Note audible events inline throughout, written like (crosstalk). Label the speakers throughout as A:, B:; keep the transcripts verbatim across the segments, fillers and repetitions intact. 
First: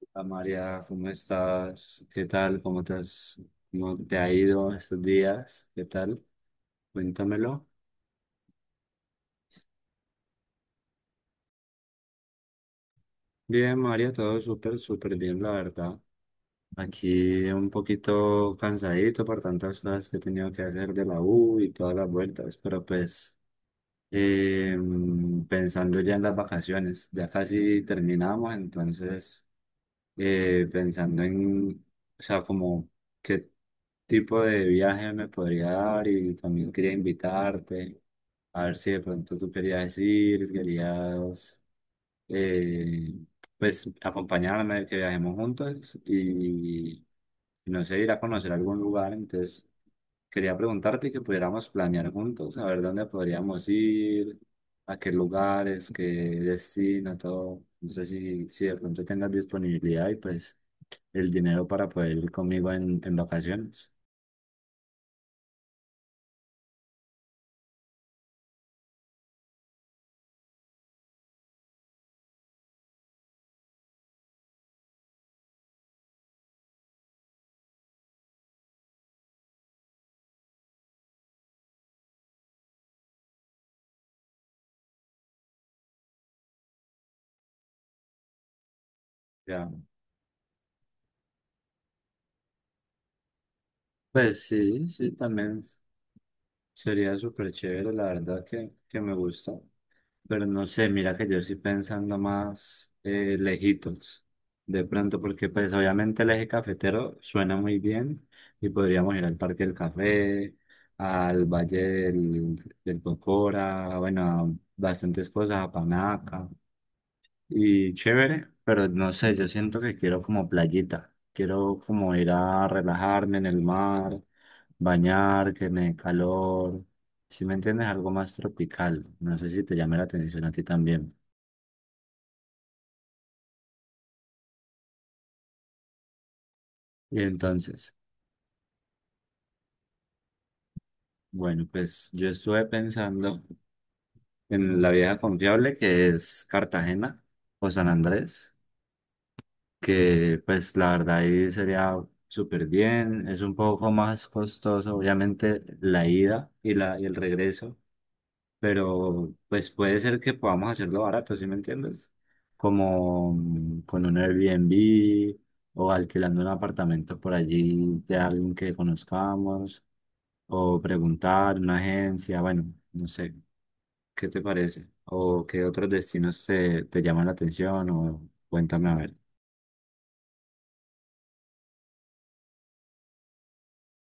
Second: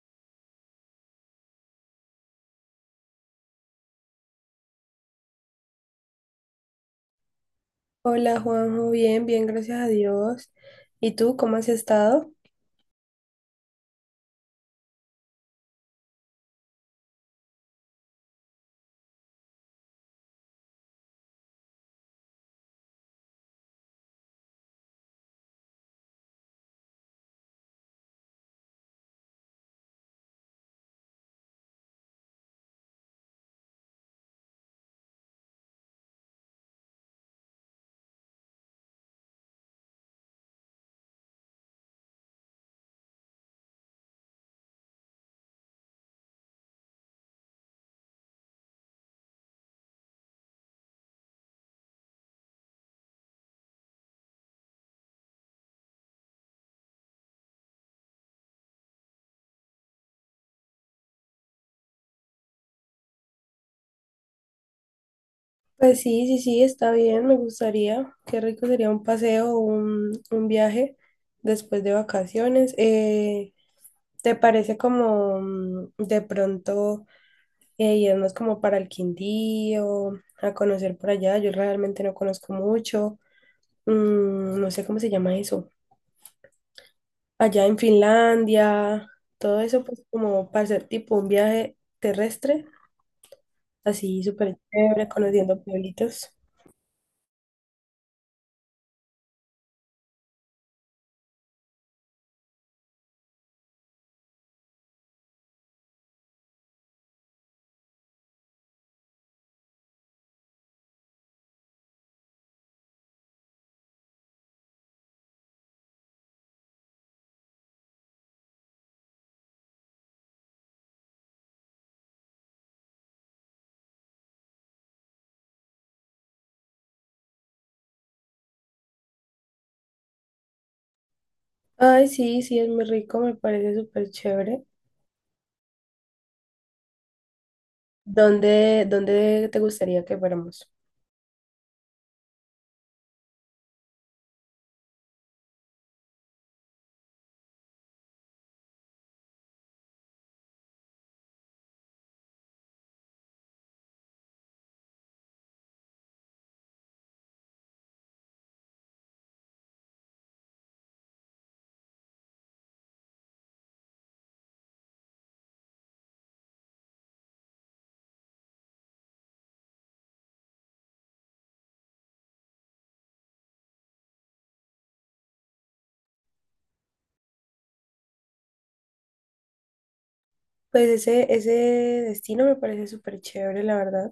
A: Hola María, ¿cómo estás? ¿Qué tal? ¿Cómo te has, ¿cómo te ha ido estos días? ¿Qué tal? Cuéntamelo.
B: Hola Juanjo, bien, bien, gracias a Dios. ¿Y tú cómo has estado?
A: Bien, María, todo súper, súper bien, la verdad. Aquí un poquito cansadito por tantas cosas que he tenido que hacer de la U y todas las vueltas, pero pues eh, pensando ya en las vacaciones, ya casi terminamos, entonces... eh, pensando en, o sea, como qué tipo de viaje me podría dar, y también quería invitarte, a ver si de pronto tú querías ir, querías, eh, pues, acompañarme, que viajemos juntos y, no sé, ir a conocer algún lugar. Entonces, quería preguntarte que pudiéramos planear juntos, a ver dónde podríamos ir, a qué lugares, qué destino, todo. No sé si, si de pronto tengas disponibilidad y pues el dinero para poder ir conmigo en, en vacaciones.
B: Pues sí, sí, sí, está bien, me gustaría. Qué rico sería un paseo, un, un viaje después de vacaciones. Eh, ¿te parece como mm, de pronto eh, irnos como para el Quindío, a conocer por allá? Yo realmente no conozco mucho. Mm, no sé cómo se llama eso. Allá en Finlandia, todo
A: Ya.
B: eso pues como para hacer tipo un viaje terrestre, así
A: Pues
B: súper
A: sí,
B: chévere,
A: sí, también
B: conociendo pueblitos.
A: sería súper chévere, la verdad que, que me gusta. Pero no sé, mira que yo estoy pensando más eh, lejitos, de pronto, porque pues obviamente el eje cafetero suena muy bien y podríamos ir al Parque del Café, al Valle del, del Cocora, bueno, a bastantes cosas, a Panaca. Y chévere, pero no sé, yo siento que quiero como playita, quiero como ir a relajarme en el mar, bañar, que me dé calor, si me entiendes, algo más tropical, no sé si te llame la atención a ti también.
B: Ay, sí, sí, es muy rico, me parece súper chévere.
A: Y entonces,
B: ¿Dónde, dónde te gustaría que fuéramos?
A: bueno, pues yo estuve pensando en la vieja confiable que es Cartagena o San Andrés, que pues la verdad ahí sería súper bien, es un poco más costoso, obviamente la ida y, la, y el regreso, pero pues puede ser que podamos hacerlo barato, ¿sí me entiendes? Como mm, con un Airbnb o alquilando un apartamento por allí de alguien que conozcamos o preguntar en una agencia, bueno, no sé, ¿qué te parece? ¿O qué otros destinos te, te llaman la atención? O cuéntame a ver.
B: Pues ese, ese destino me parece súper chévere, la verdad.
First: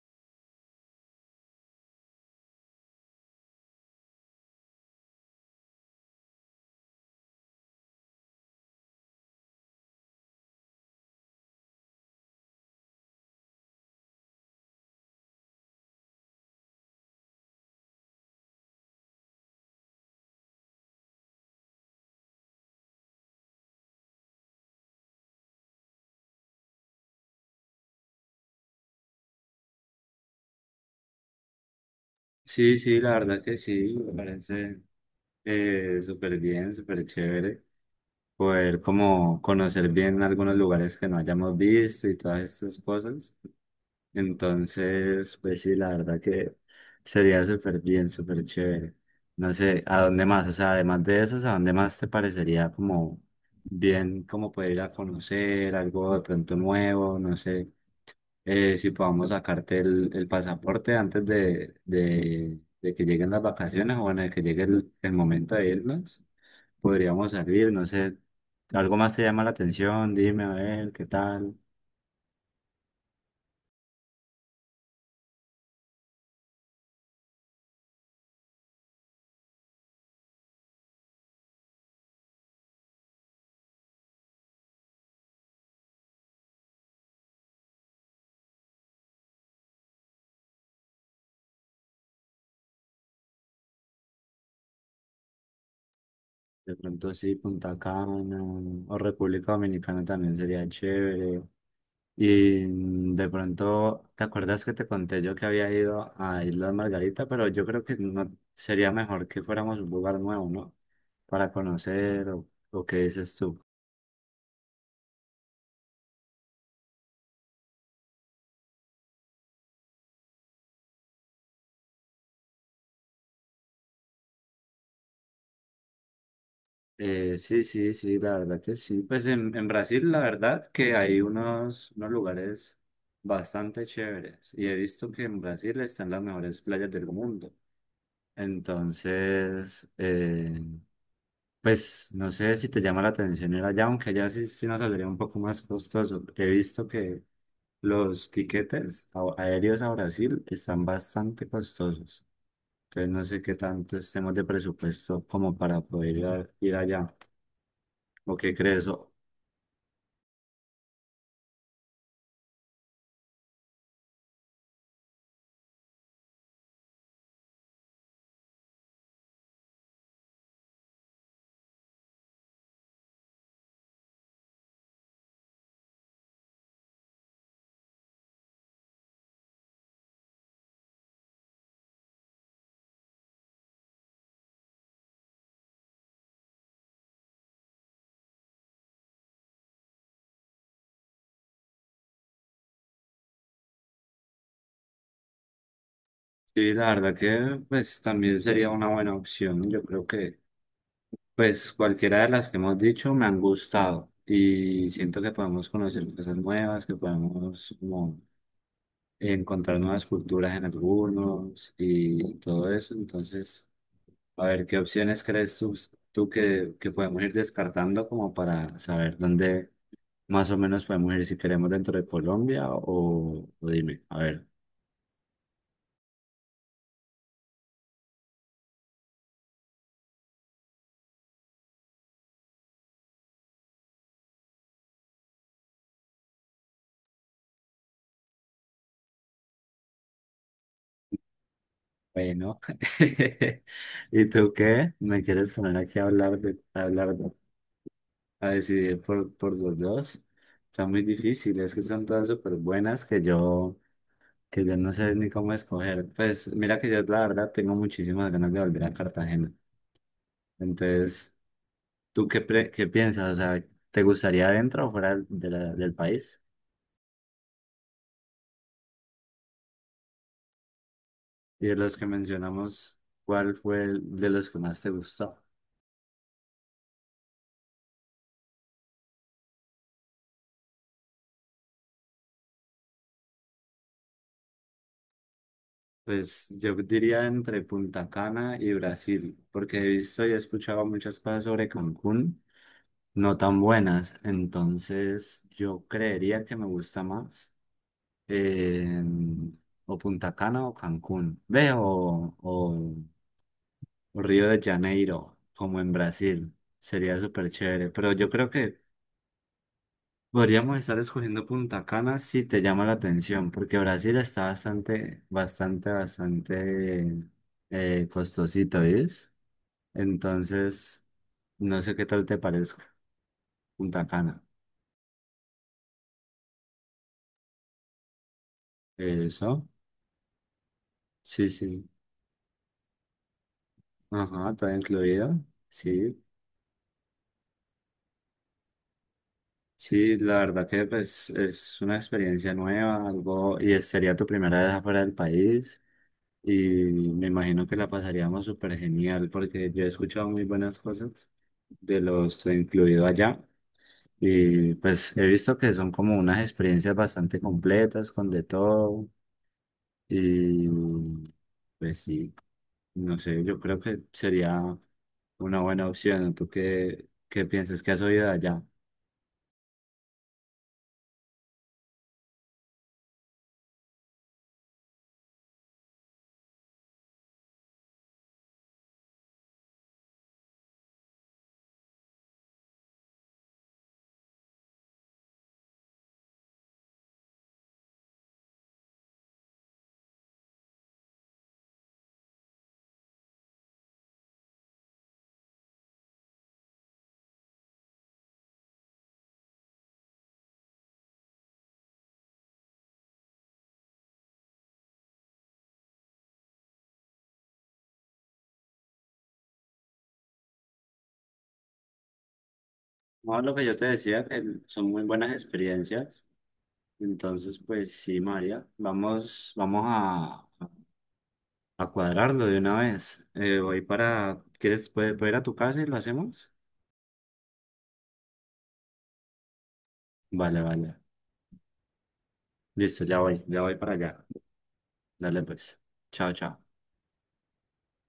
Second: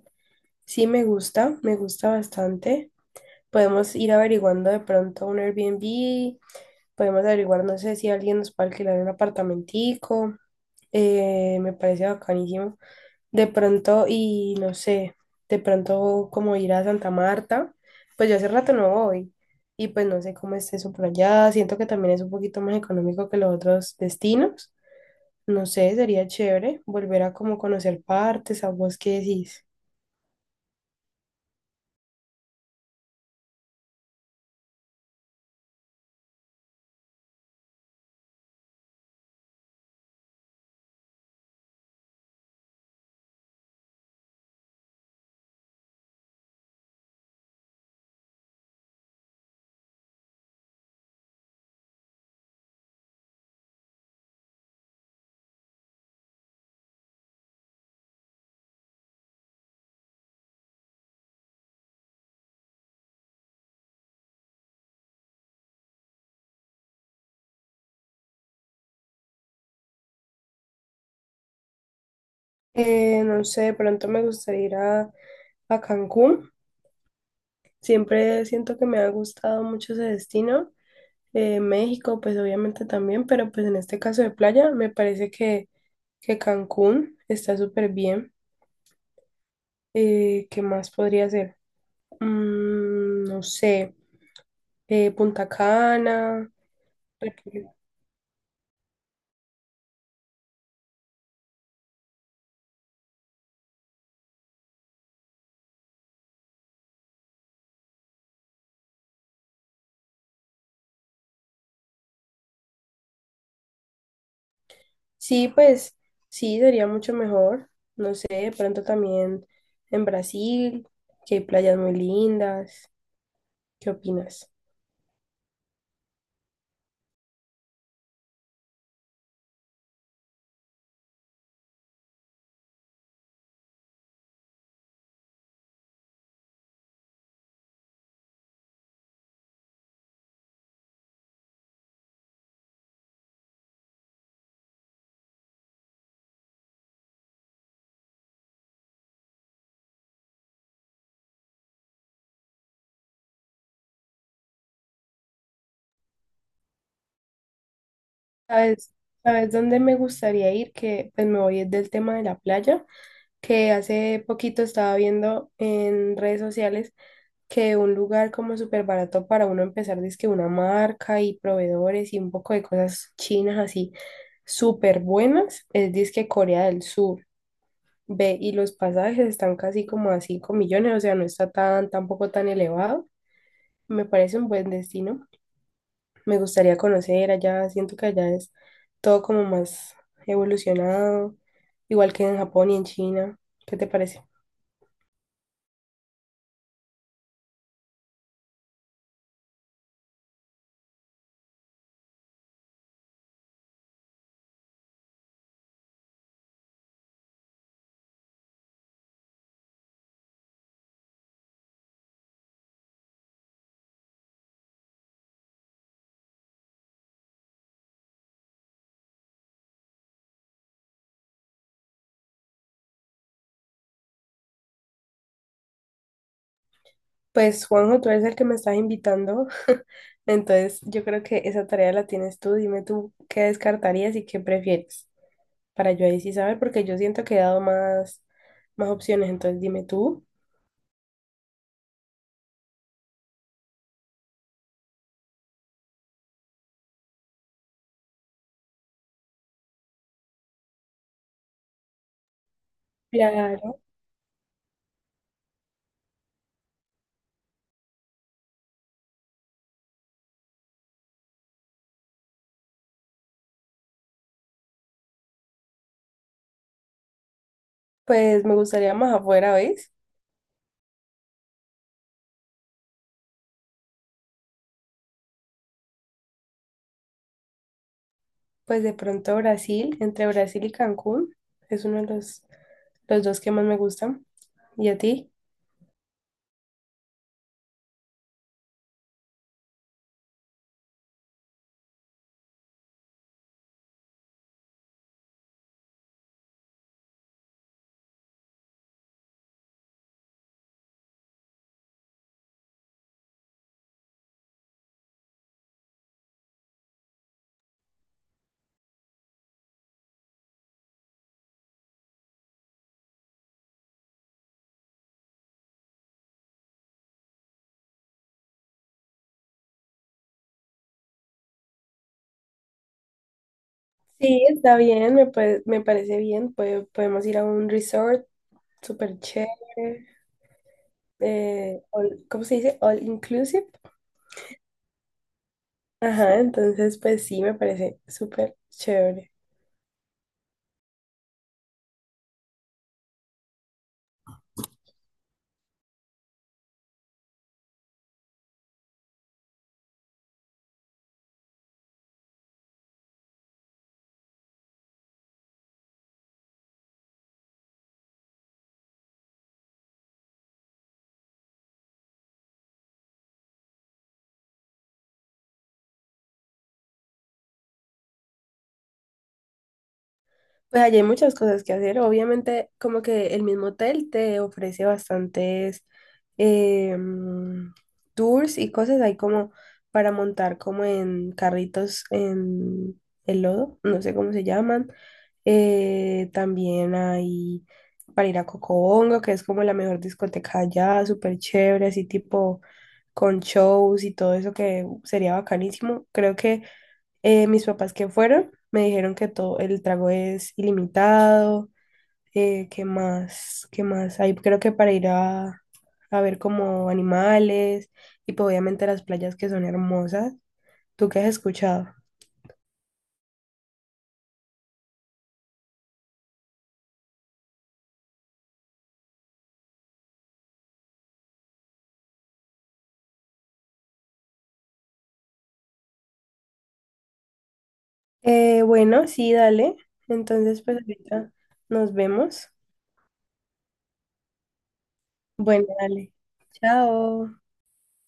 B: Sí, me gusta, me gusta bastante. Podemos ir averiguando de pronto un Airbnb, podemos averiguar, no sé si alguien nos puede alquilar un apartamentico. Eh, me parece bacanísimo. De pronto, y no sé, de pronto como ir a Santa Marta, pues yo hace rato no voy y pues no sé cómo esté eso por allá, siento que también es un poquito más económico que los otros destinos, no sé, sería chévere volver a como conocer partes, a vos qué decís.
A: Sí, sí, la verdad que sí, me parece eh, súper bien, súper chévere. Poder como conocer bien algunos lugares que no hayamos visto y todas estas cosas. Entonces, pues sí, la verdad que sería súper bien, súper chévere. No sé, ¿a dónde más? O sea, además de eso, ¿a dónde más te parecería como bien, como poder ir a conocer algo de pronto nuevo? No sé, eh, si podamos sacarte el, el pasaporte antes de, de, de que lleguen las vacaciones, o bueno, de que llegue el, el momento de irnos, podríamos salir, no sé, algo más te llama la atención, dime a ver qué tal.
B: Eh, no sé, de pronto me gustaría ir a, a Cancún, siempre siento que me ha gustado mucho ese destino. Eh, México pues obviamente también, pero pues en este caso de playa me parece que que Cancún está súper bien. Eh, ¿qué más podría ser? Mm, no sé, eh, Punta Cana.
A: De pronto sí,
B: República-
A: Punta Cana o República Dominicana también sería chévere. Y mm, de pronto, ¿te acuerdas que te conté yo que había ido a Islas Margarita? Pero yo creo que no sería mejor que fuéramos a un lugar nuevo, ¿no? Para conocer, o, o qué dices tú.
B: Sí, pues sí, sería mucho mejor. No sé, de pronto también en Brasil, que hay playas muy lindas. ¿Qué opinas?
A: Eh, sí, sí, sí, la verdad que sí. Pues en, en Brasil, la verdad que hay unos, unos lugares bastante chéveres. Y he visto que en Brasil están las mejores playas del mundo. Entonces, eh, pues no sé si te llama la atención ir allá, aunque allá sí, sí nos saldría un poco más costoso. He visto que los tiquetes a- aéreos a Brasil están bastante costosos. Entonces no sé qué tanto estemos de presupuesto como para poder ir, a- ir allá. ¿O qué crees?
B: ¿Sabes, sabes dónde me gustaría ir? Que pues me voy del tema de la playa, que hace poquito estaba viendo en redes sociales que un lugar como súper barato para uno empezar, que una marca y proveedores y un poco de cosas chinas así súper buenas, es disque Corea del Sur. Ve, y los pasajes están casi como a cinco millones, o sea, no está tan, tampoco tan elevado. Me parece un buen destino. Me gustaría conocer allá, siento que allá es todo como más evolucionado, igual que en Japón y en China. ¿Qué te parece?
A: Sí, la verdad que pues también sería una buena opción. Yo creo que pues cualquiera de las que hemos dicho me han gustado y siento que podemos conocer cosas nuevas, que podemos como encontrar nuevas culturas en algunos y todo eso. Entonces, a ver, ¿qué opciones crees tú, tú que, que podemos ir descartando como para saber dónde más o menos podemos ir si queremos dentro de Colombia, o, o dime, a ver.
B: Pues Juanjo, tú eres el que me estás invitando, (laughs) entonces yo creo que esa tarea la tienes tú. Dime tú qué descartarías y qué prefieres para yo ahí sí saber, porque yo siento que he dado más, más opciones, entonces dime tú.
A: Bueno, (laughs) ¿y tú qué? ¿Me quieres poner aquí a hablar, de, a hablar, a decidir por, por los dos? Son muy difíciles, que son todas súper buenas, que
B: Claro.
A: yo, que yo no sé ni cómo escoger. Pues mira que yo la verdad tengo muchísimas ganas de volver a Cartagena. Entonces, ¿tú qué, pre- qué piensas? O sea, ¿te gustaría dentro o fuera de la- del país?
B: Pues me gustaría más afuera, ¿ves?
A: Y de los que mencionamos, ¿cuál fue el de los que más te gustó?
B: Pues de pronto Brasil, entre Brasil y Cancún, es uno de los, los dos que más me gustan. ¿Y a ti?
A: Pues yo diría entre Punta Cana y Brasil, porque he visto y he escuchado muchas cosas sobre Cancún, no tan buenas, entonces yo creería que me gusta más, eh, o Punta Cana o Cancún, ve, o, o- o Río de Janeiro, como en Brasil, sería súper chévere, pero yo creo que podríamos estar escogiendo Punta Cana si te llama la atención, porque Brasil está bastante, bastante, bastante eh, costosito, ¿ves? Entonces, no sé qué tal te parezca Punta
B: Sí,
A: Cana.
B: está bien, me, puede- me parece bien. Puede- podemos ir a un resort súper
A: Eso,
B: chévere.
A: sí,
B: Eh,
A: sí.
B: all- ¿cómo se dice? All inclusive.
A: Ajá, está incluido. Sí,
B: Ajá, entonces pues sí, me parece súper chévere.
A: sí, la verdad que pues, es una experiencia nueva, algo, y sería tu primera vez afuera del país. Y me imagino que la pasaríamos súper genial porque yo he escuchado muy buenas cosas de los incluido allá. Y pues he visto que son como unas experiencias bastante completas con de todo. Y pues sí, no sé, yo creo que sería una buena opción. ¿Tú qué, qué piensas que has oído de allá?
B: Pues allí hay muchas cosas que hacer. Obviamente, como que el mismo hotel te ofrece bastantes eh, mm, tours y cosas. Hay como para montar como en carritos en el lodo, no sé cómo se llaman. Eh, también hay para ir a Cocobongo, que es como la mejor discoteca allá, súper chévere, así tipo con shows y todo eso que sería bacanísimo. Creo que eh, mis papás que fueron me dijeron que todo el trago es ilimitado. eh, que más, que más hay, creo que para ir a, a ver como animales y pues obviamente las playas que son hermosas. ¿Tú qué has escuchado?
A: No, lo que yo te decía, que son muy buenas experiencias. Entonces, pues sí, María, vamos, vamos a... A cuadrarlo de una vez. Eh, voy para... ¿Quieres puede- puedo ir a tu casa y lo hacemos?
B: Eh, bueno, sí, dale. Entonces,
A: Vale,
B: pues
A: vale.
B: ahorita nos vemos.
A: Listo, ya voy, ya voy para allá. Dale
B: Bueno,
A: pues.
B: dale.
A: Chao, chao.
B: Chao.